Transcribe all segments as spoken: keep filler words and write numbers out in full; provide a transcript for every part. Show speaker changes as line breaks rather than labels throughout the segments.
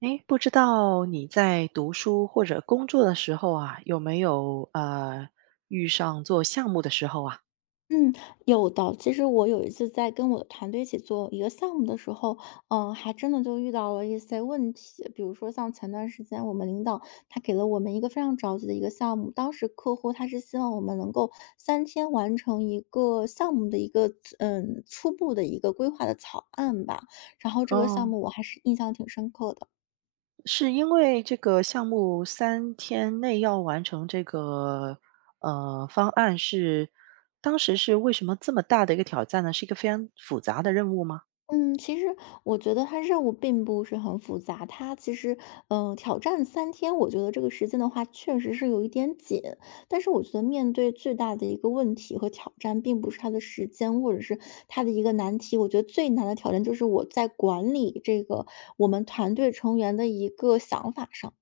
哎，不知道你在读书或者工作的时候啊，有没有呃遇上做项目的时候啊？
嗯，有的。其实我有一次在跟我的团队一起做一个项目的时候，嗯，还真的就遇到了一些问题。比如说像前段时间我们领导他给了我们一个非常着急的一个项目，当时客户他是希望我们能够三天完成一个项目的一个嗯初步的一个规划的草案吧。然后这个项
哦，
目我还是印象挺深刻的。
是因为这个项目三天内要完成这个呃方案是，当时是为什么这么大的一个挑战呢？是一个非常复杂的任务吗？
嗯，其实我觉得它任务并不是很复杂，它其实，嗯，挑战三天，我觉得这个时间的话确实是有一点紧。但是我觉得面对最大的一个问题和挑战，并不是它的时间，或者是它的一个难题。我觉得最难的挑战就是我在管理这个我们团队成员的一个想法上。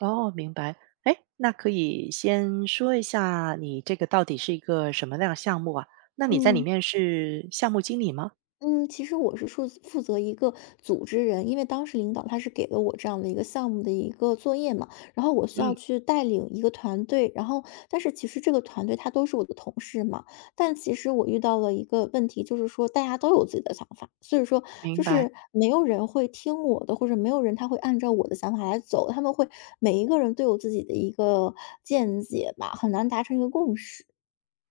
哦，明白。哎，那可以先说一下你这个到底是一个什么样的项目啊？那你在里
嗯。
面是项目经理吗？
嗯，其实我是负责负责一个组织人，因为当时领导他是给了我这样的一个项目的一个作业嘛，然后我需
嗯，
要去带领一个团队，然后但是其实这个团队他都是我的同事嘛，但其实我遇到了一个问题，就是说大家都有自己的想法，所以说
明
就
白。
是没有人会听我的，或者没有人他会按照我的想法来走，他们会每一个人都有自己的一个见解吧，很难达成一个共识。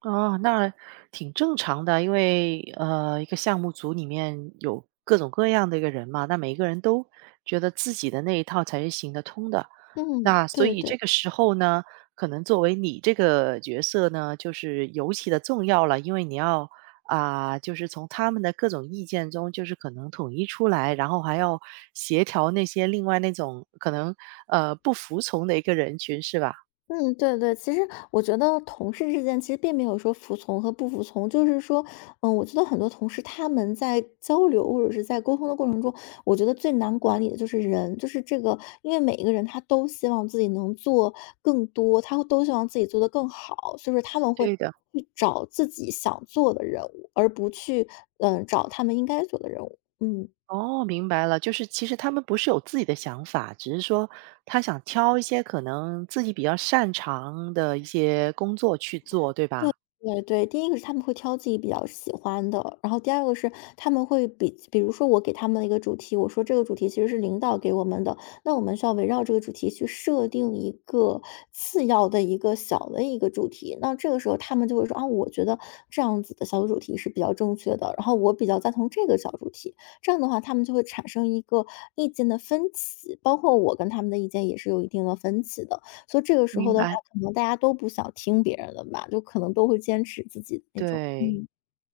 哦，那挺正常的，因为呃，一个项目组里面有各种各样的一个人嘛，那每一个人都觉得自己的那一套才是行得通的。
嗯，
那所
对
以这
对。
个时候呢，可能作为你这个角色呢，就是尤其的重要了，因为你要啊、就是从他们的各种意见中，就是可能统一出来，然后还要协调那些另外那种可能呃不服从的一个人群，是吧？
嗯，对对，其实我觉得同事之间其实并没有说服从和不服从，就是说，嗯，我觉得很多同事他们在交流或者是在沟通的过程中，我觉得最难管理的就是人，就是这个，因为每一个人他都希望自己能做更多，他都希望自己做得更好，所以说他们会
对的。
去找自己想做的任务，而不去嗯呃找他们应该做的任务。嗯
哦，明白了，就是其实他们不是有自己的想法，只是说他想挑一些可能自己比较擅长的一些工作去做，对吧？
对对，第一个是他们会挑自己比较喜欢的，然后第二个是他们会比比如说我给他们一个主题，我说这个主题其实是领导给我们的，那我们需要围绕这个主题去设定一个次要的一个小的一个主题。那这个时候他们就会说啊，我觉得这样子的小主题是比较正确的，然后我比较赞同这个小主题。这样的话，他们就会产生一个意见的分歧，包括我跟他们的意见也是有一定的分歧的。所以这个时
明
候的话，
白，
可能大家都不想听别人的吧，就可能都会坚持自己的那种，
对
嗯。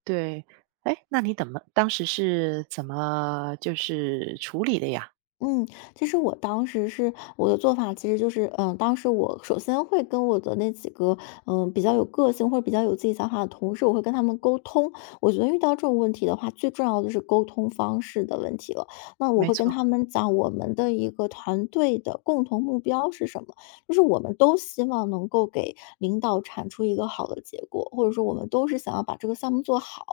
对。哎，那你怎么当时是怎么就是处理的呀？
嗯，其实我当时是我的做法，其实就是，嗯，当时我首先会跟我的那几个，嗯，比较有个性或者比较有自己想法的同事，我会跟他们沟通。我觉得遇到这种问题的话，最重要的就是沟通方式的问题了。那我
没
会跟
错，
他们讲我们的一个团队的共同目标是什么，就是我们都希望能够给领导产出一个好的结果，或者说我们都是想要把这个项目做好。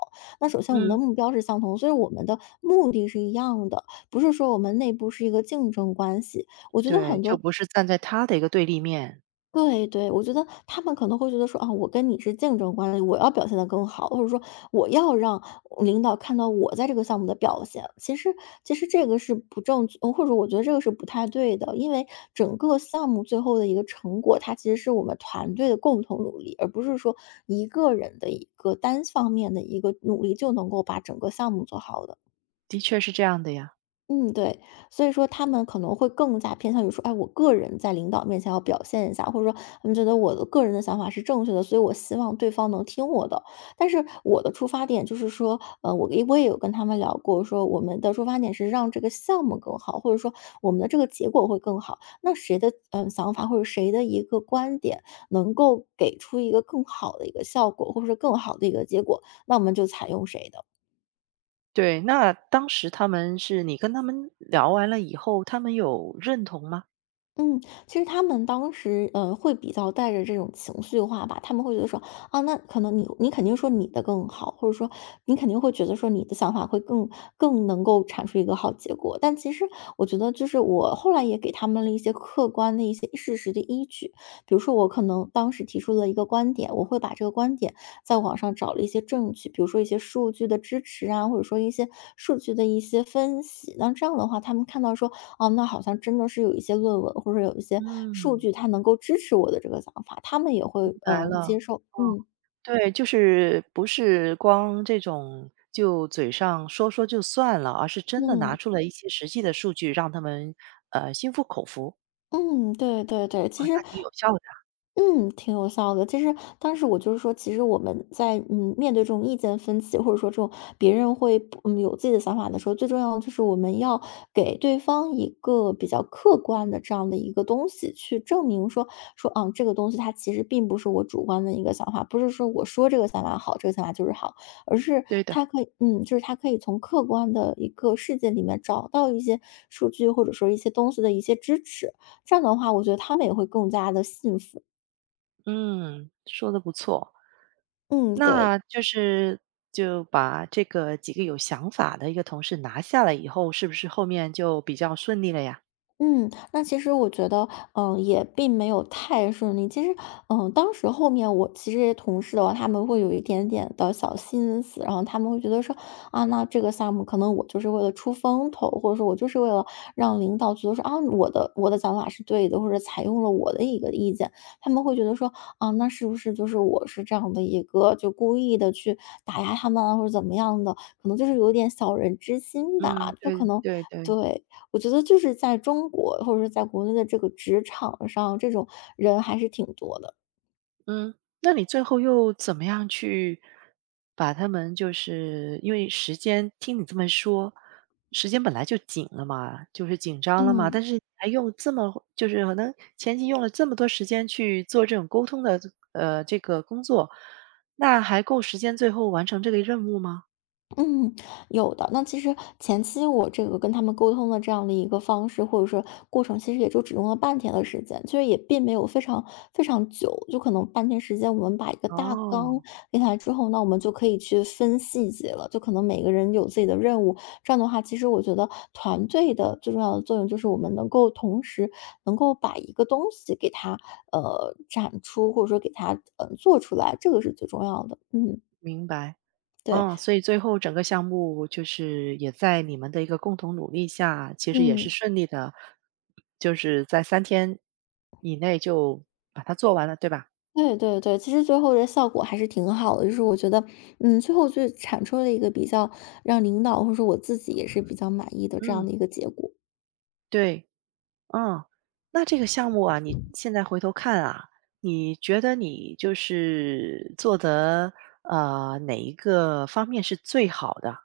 那首先我们的
嗯，
目标是相同，所以我们的目的是一样的。不是说我们内部是一个竞争关系。我觉得
对，
很
就
多，
不是站在他的一个对立面，
对对，我觉得他们可能会觉得说啊，我跟你是竞争关系，我要表现的更好，或者说我要让领导看到我在这个项目的表现。其实其实这个是不正确，或者说我觉得这个是不太对的，因为整个项目最后的一个成果，它其实是我们团队的共同努力，而不是说一个人的一个单方面的一个努力就能够把整个项目做好的。
的确是这样的呀。
嗯，对，所以说他们可能会更加偏向于说，哎，我个人在领导面前要表现一下，或者说他们觉得我的个人的想法是正确的，所以我希望对方能听我的。但是我的出发点就是说，呃，我也我也有跟他们聊过，说我们的出发点是让这个项目更好，或者说我们的这个结果会更好。那谁的嗯、呃想法或者谁的一个观点能够给出一个更好的一个效果，或者说更好的一个结果，那我们就采用谁的。
对，那当时他们是你跟他们聊完了以后，他们有认同吗？
嗯，其实他们当时，呃，会比较带着这种情绪化吧，他们会觉得说，啊，那可能你你肯定说你的更好，或者说你肯定会觉得说你的想法会更更能够产出一个好结果。但其实我觉得，就是我后来也给他们了一些客观的一些事实的依据，比如说我可能当时提出了一个观点，我会把这个观点在网上找了一些证据，比如说一些数据的支持啊，或者说一些数据的一些分析。那这样的话，他们看到说哦，那好像真的是有一些论文或者有一些数
嗯，
据，它能够支持我的这个想法，他们也
明
会
白
嗯
了。
接受，嗯
对，就是不是光这种就嘴上说说就算了，而是真的拿
嗯。
出了一些实际的数据，让他们呃心服口服
嗯，对对对，
啊，
其
那
实
挺有效的。
嗯，挺有效的。其实当时我就是说，其实我们在嗯面对这种意见分歧，或者说这种别人会不嗯有自己的想法的时候，最重要的就是我们要给对方一个比较客观的这样的一个东西，去证明说说嗯这个东西它其实并不是我主观的一个想法，不是说我说这个想法好，这个想法就是好，而是
对的，
它可以嗯就是他可以从客观的一个世界里面找到一些数据，或者说一些东西的一些支持。这样的话，我觉得他们也会更加的信服。
嗯，说的不错。
嗯，对，
那就是就把这个几个有想法的一个同事拿下来以后，是不是后面就比较顺利了呀？
嗯，那其实我觉得，嗯，也并没有太顺利。其实，嗯，当时后面我其实这些同事的话，他们会有一点点的小心思，然后他们会觉得说，啊，那这个项目可能我就是为了出风头，或者说我就是为了让领导觉得说，啊，我的我的想法是对的，或者采用了我的一个意见，他们会觉得说，啊，那是不是就是我是这样的一个就故意的去打压他们啊，或者怎么样的，可能就是有点小人之心
嗯，
吧，就可
对
能
对对，
对。我觉得就是在中国，或者是在国内的这个职场上，这种人还是挺多的。
嗯，那你最后又怎么样去把他们就是因为时间听你这么说，时间本来就紧了嘛，就是紧张了嘛，但
嗯。
是还用这么就是可能前期用了这么多时间去做这种沟通的呃这个工作，那还够时间最后完成这个任务吗？
嗯，有的。那其实前期我这个跟他们沟通的这样的一个方式，或者说过程，其实也就只用了半天的时间，其实也并没有非常非常久，就可能半天时间，我们把一个大纲
哦，
列下来之后，那我们就可以去分细节了。就可能每个人有自己的任务，这样的话，其实我觉得团队的最重要的作用就是我们能够同时能够把一个东西给它呃展出，或者说给它嗯呃做出来，这个是最重要的。嗯，
明白。
对，
嗯，所以最后整个项目就是也在你们的一个共同努力下，其实也是
嗯。
顺利的，就是在三天以内就把它做完了，对吧？
对对对，其实最后的效果还是挺好的，就是我觉得，嗯，最后就产出了一个比较让领导或者说我自己也是比较满意的这
嗯，
样的一个结果。
对，嗯。那这个项目啊，你现在回头看啊，你觉得你就是做的呃，哪一个方面是最好的？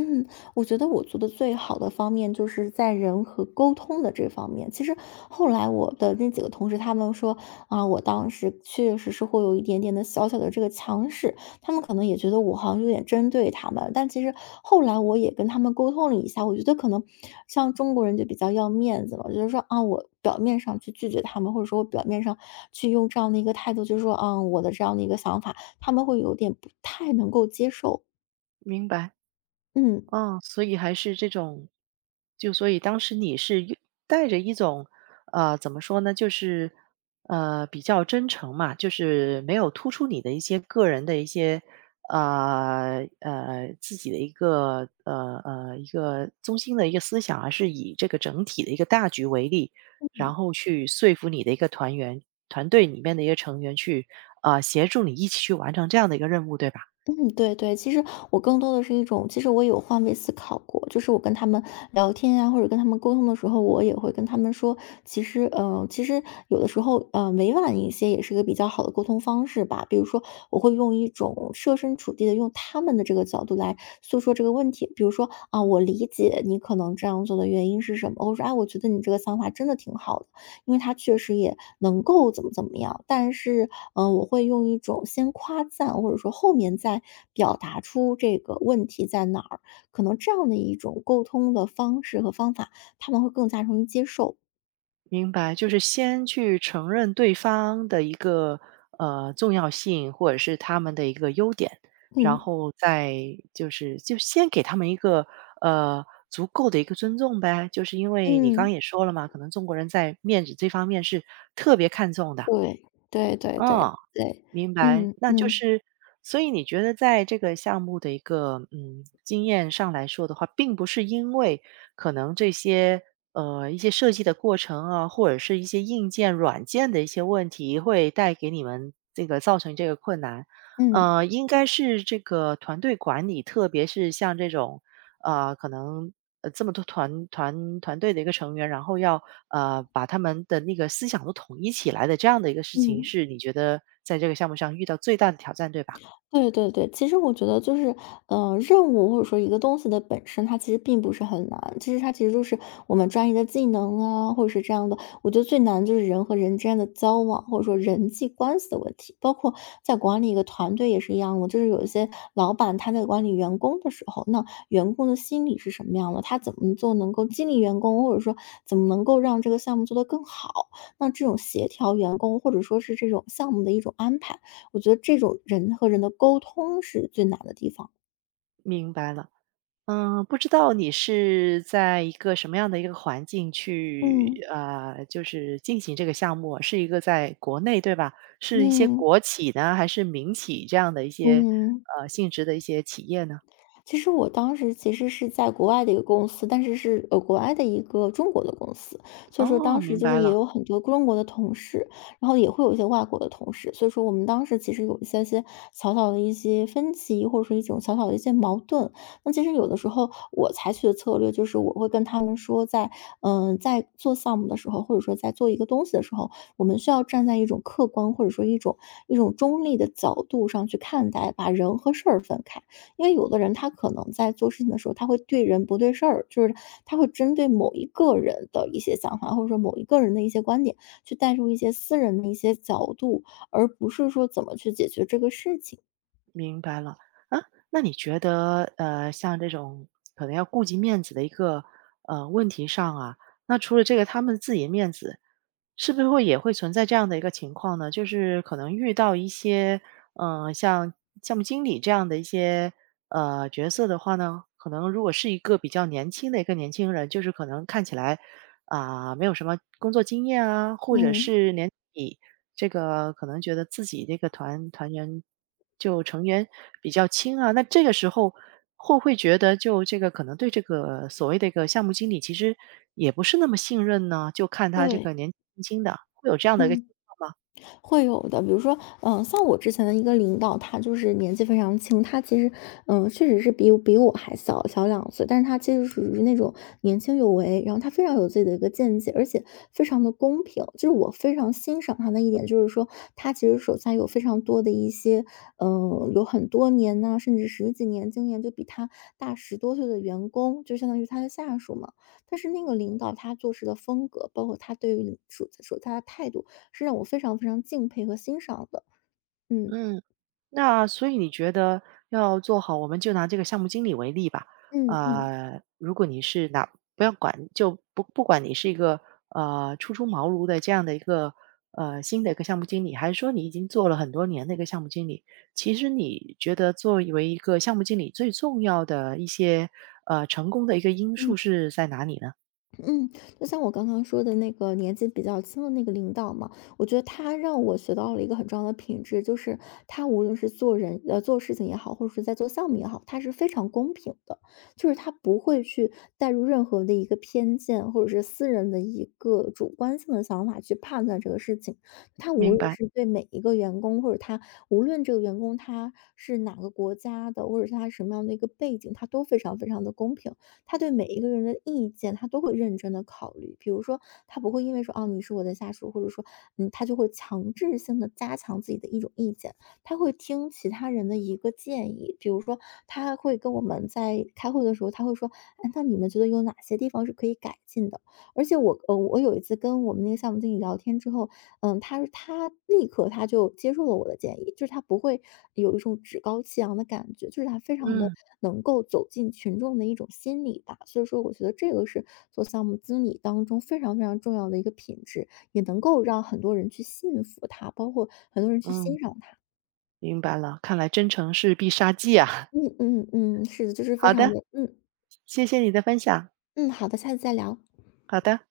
嗯，我觉得我做的最好的方面就是在人和沟通的这方面。其实后来我的那几个同事他们说，啊，我当时确实是会有一点点的小小的这个强势，他们可能也觉得我好像有点针对他们。但其实后来我也跟他们沟通了一下，我觉得可能像中国人就比较要面子嘛，就是说啊，我表面上去拒绝他们，或者说我表面上去用这样的一个态度，就是说，啊，我的这样的一个想法，他们会有点不太能够接受。
明白。
嗯。
哦，所以还是这种就所以当时你是一带着一种，呃，怎么说呢，就是，呃，比较真诚嘛，就是没有突出你的一些个人的一些，呃，呃，自己的一个，呃，呃，一个中心的一个思想啊，而是以这个整体的一个大局为例，然后去说服你的一个团员团队里面的一个成员去啊，呃，协助你一起去完成这样的一个任务，对吧？
嗯，对对，其实我更多的是一种，其实我有换位思考过，就是我跟他们聊天啊，或者跟他们沟通的时候，我也会跟他们说，其实，呃，其实有的时候，呃，委婉一些也是一个比较好的沟通方式吧。比如说，我会用一种设身处地的用他们的这个角度来诉说这个问题，比如说啊，我理解你可能这样做的原因是什么，我说，哎，我觉得你这个想法真的挺好的。因为他确实也能够怎么怎么样，但是，嗯，我会用一种先夸赞，或者说后面再表达出这个问题在哪儿，可能这样的一种沟通的方式和方法，他们会更加容易接受。
明白，就是先去承认对方的一个呃重要性，或者是他们的一个优点，然
嗯。
后再就是就先给他们一个呃足够的一个尊重呗。就是因为你刚刚
嗯，
也说了嘛，可能中国人在面子这方面是特别看重的，
对。对对对
嗯。
对，
明白，
嗯
那就
嗯
是所以你觉得在这个项目的一个，嗯，经验上来说的话，并不是因为可能这些，呃，一些设计的过程啊，或者是一些硬件、软件的一些问题，会带给你们这个造成这个困难。
嗯
呃，应该是这个团队管理，特别是像这种呃，可能呃这么多团团团队的一个成员，然后要呃把他们的那个思想都统一起来的这样的一个事情，
嗯。
是你觉得在这个项目上遇到最大的挑战，对吧？
对对对，其实我觉得就是，呃，任务或者说一个东西的本身，它其实并不是很难。其实它其实就是我们专业的技能啊，或者是这样的。我觉得最难就是人和人之间的交往，或者说人际关系的问题。包括在管理一个团队也是一样的，就是有一些老板他在管理员工的时候，那员工的心理是什么样的？他怎么做能够激励员工，或者说怎么能够让这个项目做得更好？那这种协调员工，或者说是这种项目的一种安排。我觉得这种人和人的沟通是最难的地方。
明白了。嗯，不知道你是在一个什么样的一个环境去
嗯
呃，就是进行这个项目啊是一个在国内对吧？是一些
嗯。
国企呢，还是民企这样的一些
嗯。
呃性质的一些企业呢？
其实我当时其实是在国外的一个公司，但是是呃国外的一个中国的公司，所以说
哦，
当时
明
就
白
是也
了。
有很多中国的同事，然后也会有一些外国的同事，所以说我们当时其实有一些些小小的一些分歧，或者说一种小小的一些矛盾。那其实有的时候我采取的策略就是我会跟他们说在，嗯在做项目的时候，或者说在做一个东西的时候，我们需要站在一种客观或者说一种一种中立的角度上去看待，把人和事儿分开。因为有的人他可能在做事情的时候，他会对人不对事儿，就是他会针对某一个人的一些想法，或者说某一个人的一些观点，去带入一些私人的一些角度，而不是说怎么去解决这个事情。
明白了，啊，那你觉得，呃，像这种可能要顾及面子的一个呃问题上啊，那除了这个他们自己的面子，是不是会也会存在这样的一个情况呢？就是可能遇到一些，呃，像项目经理这样的一些呃角色的话呢，可能如果是一个比较年轻的一个年轻人，就是可能看起来啊，没有什么工作经验啊，或者
嗯，
是年底这个可能觉得自己这个团团员就成员比较轻啊，那这个时候会不会觉得就这个可能对这个所谓的一个项目经理其实也不是那么信任呢？就看他这个
对，
年纪轻轻的，会有这样的一个情
嗯。
况吗？
会有的。比如说，嗯，像我之前的一个领导，他就是年纪非常轻，他其实，嗯，确实是比比我还小小两岁，但是他其实属于那种年轻有为，然后他非常有自己的一个见解，而且非常的公平。就是我非常欣赏他的一点，就是说他其实手下有非常多的一些，嗯，有很多年呐、甚至十几年经验，就比他大十多岁的员工，就相当于他的下属嘛。但是那个领导他做事的风格，包括他对于领属手下的态度，是让我非常非常敬佩和欣赏的。嗯
嗯。那所以你觉得要做好，我们就拿这个项目经理为例吧。
嗯嗯。嗯。
呃，如果你是拿，不要管，就不不管你是一个呃初出茅庐的这样的一个呃新的一个项目经理，还是说你已经做了很多年的一个项目经理，其实你觉得作为一个项目经理最重要的一些呃成功的一个因素是在哪里呢？
嗯，就像我刚刚说的那个年纪比较轻的那个领导嘛，我觉得他让我学到了一个很重要的品质，就是他无论是做人呃做事情也好，或者是在做项目也好，他是非常公平的，就是他不会去带入任何的一个偏见或者是私人的一个主观性的想法去判断这个事情。他无
明
论
白，
是对每一个员工，或者他无论这个员工他是哪个国家的，或者是他什么样的一个背景，他都非常非常的公平。他对每一个人的意见，他都会认真的考虑。比如说，他不会因为说，哦，你是我的下属，或者说，嗯，他就会强制性的加强自己的一种意见，他会听其他人的一个建议。比如说，他会跟我们在开会的时候，他会说，哎，那你们觉得有哪些地方是可以改进的？而且我呃，我有一次跟我们那个项目经理聊天之后，嗯，他他立刻他就接受了我的建议，就是他不会有一种趾高气扬的感觉，就是他非常的
嗯
能够走进群众的一种心理吧。所以说，我觉得这个是做项目经理当中非常非常重要的一个品质，也能够让很多人去信服他，包括很多人去
嗯，
欣赏他。
明白了。看来真诚是必杀技啊。
嗯嗯嗯，是的，就是非
好
常
的，
的，嗯
谢谢你的分享。
嗯，好的，下次再聊。
好的。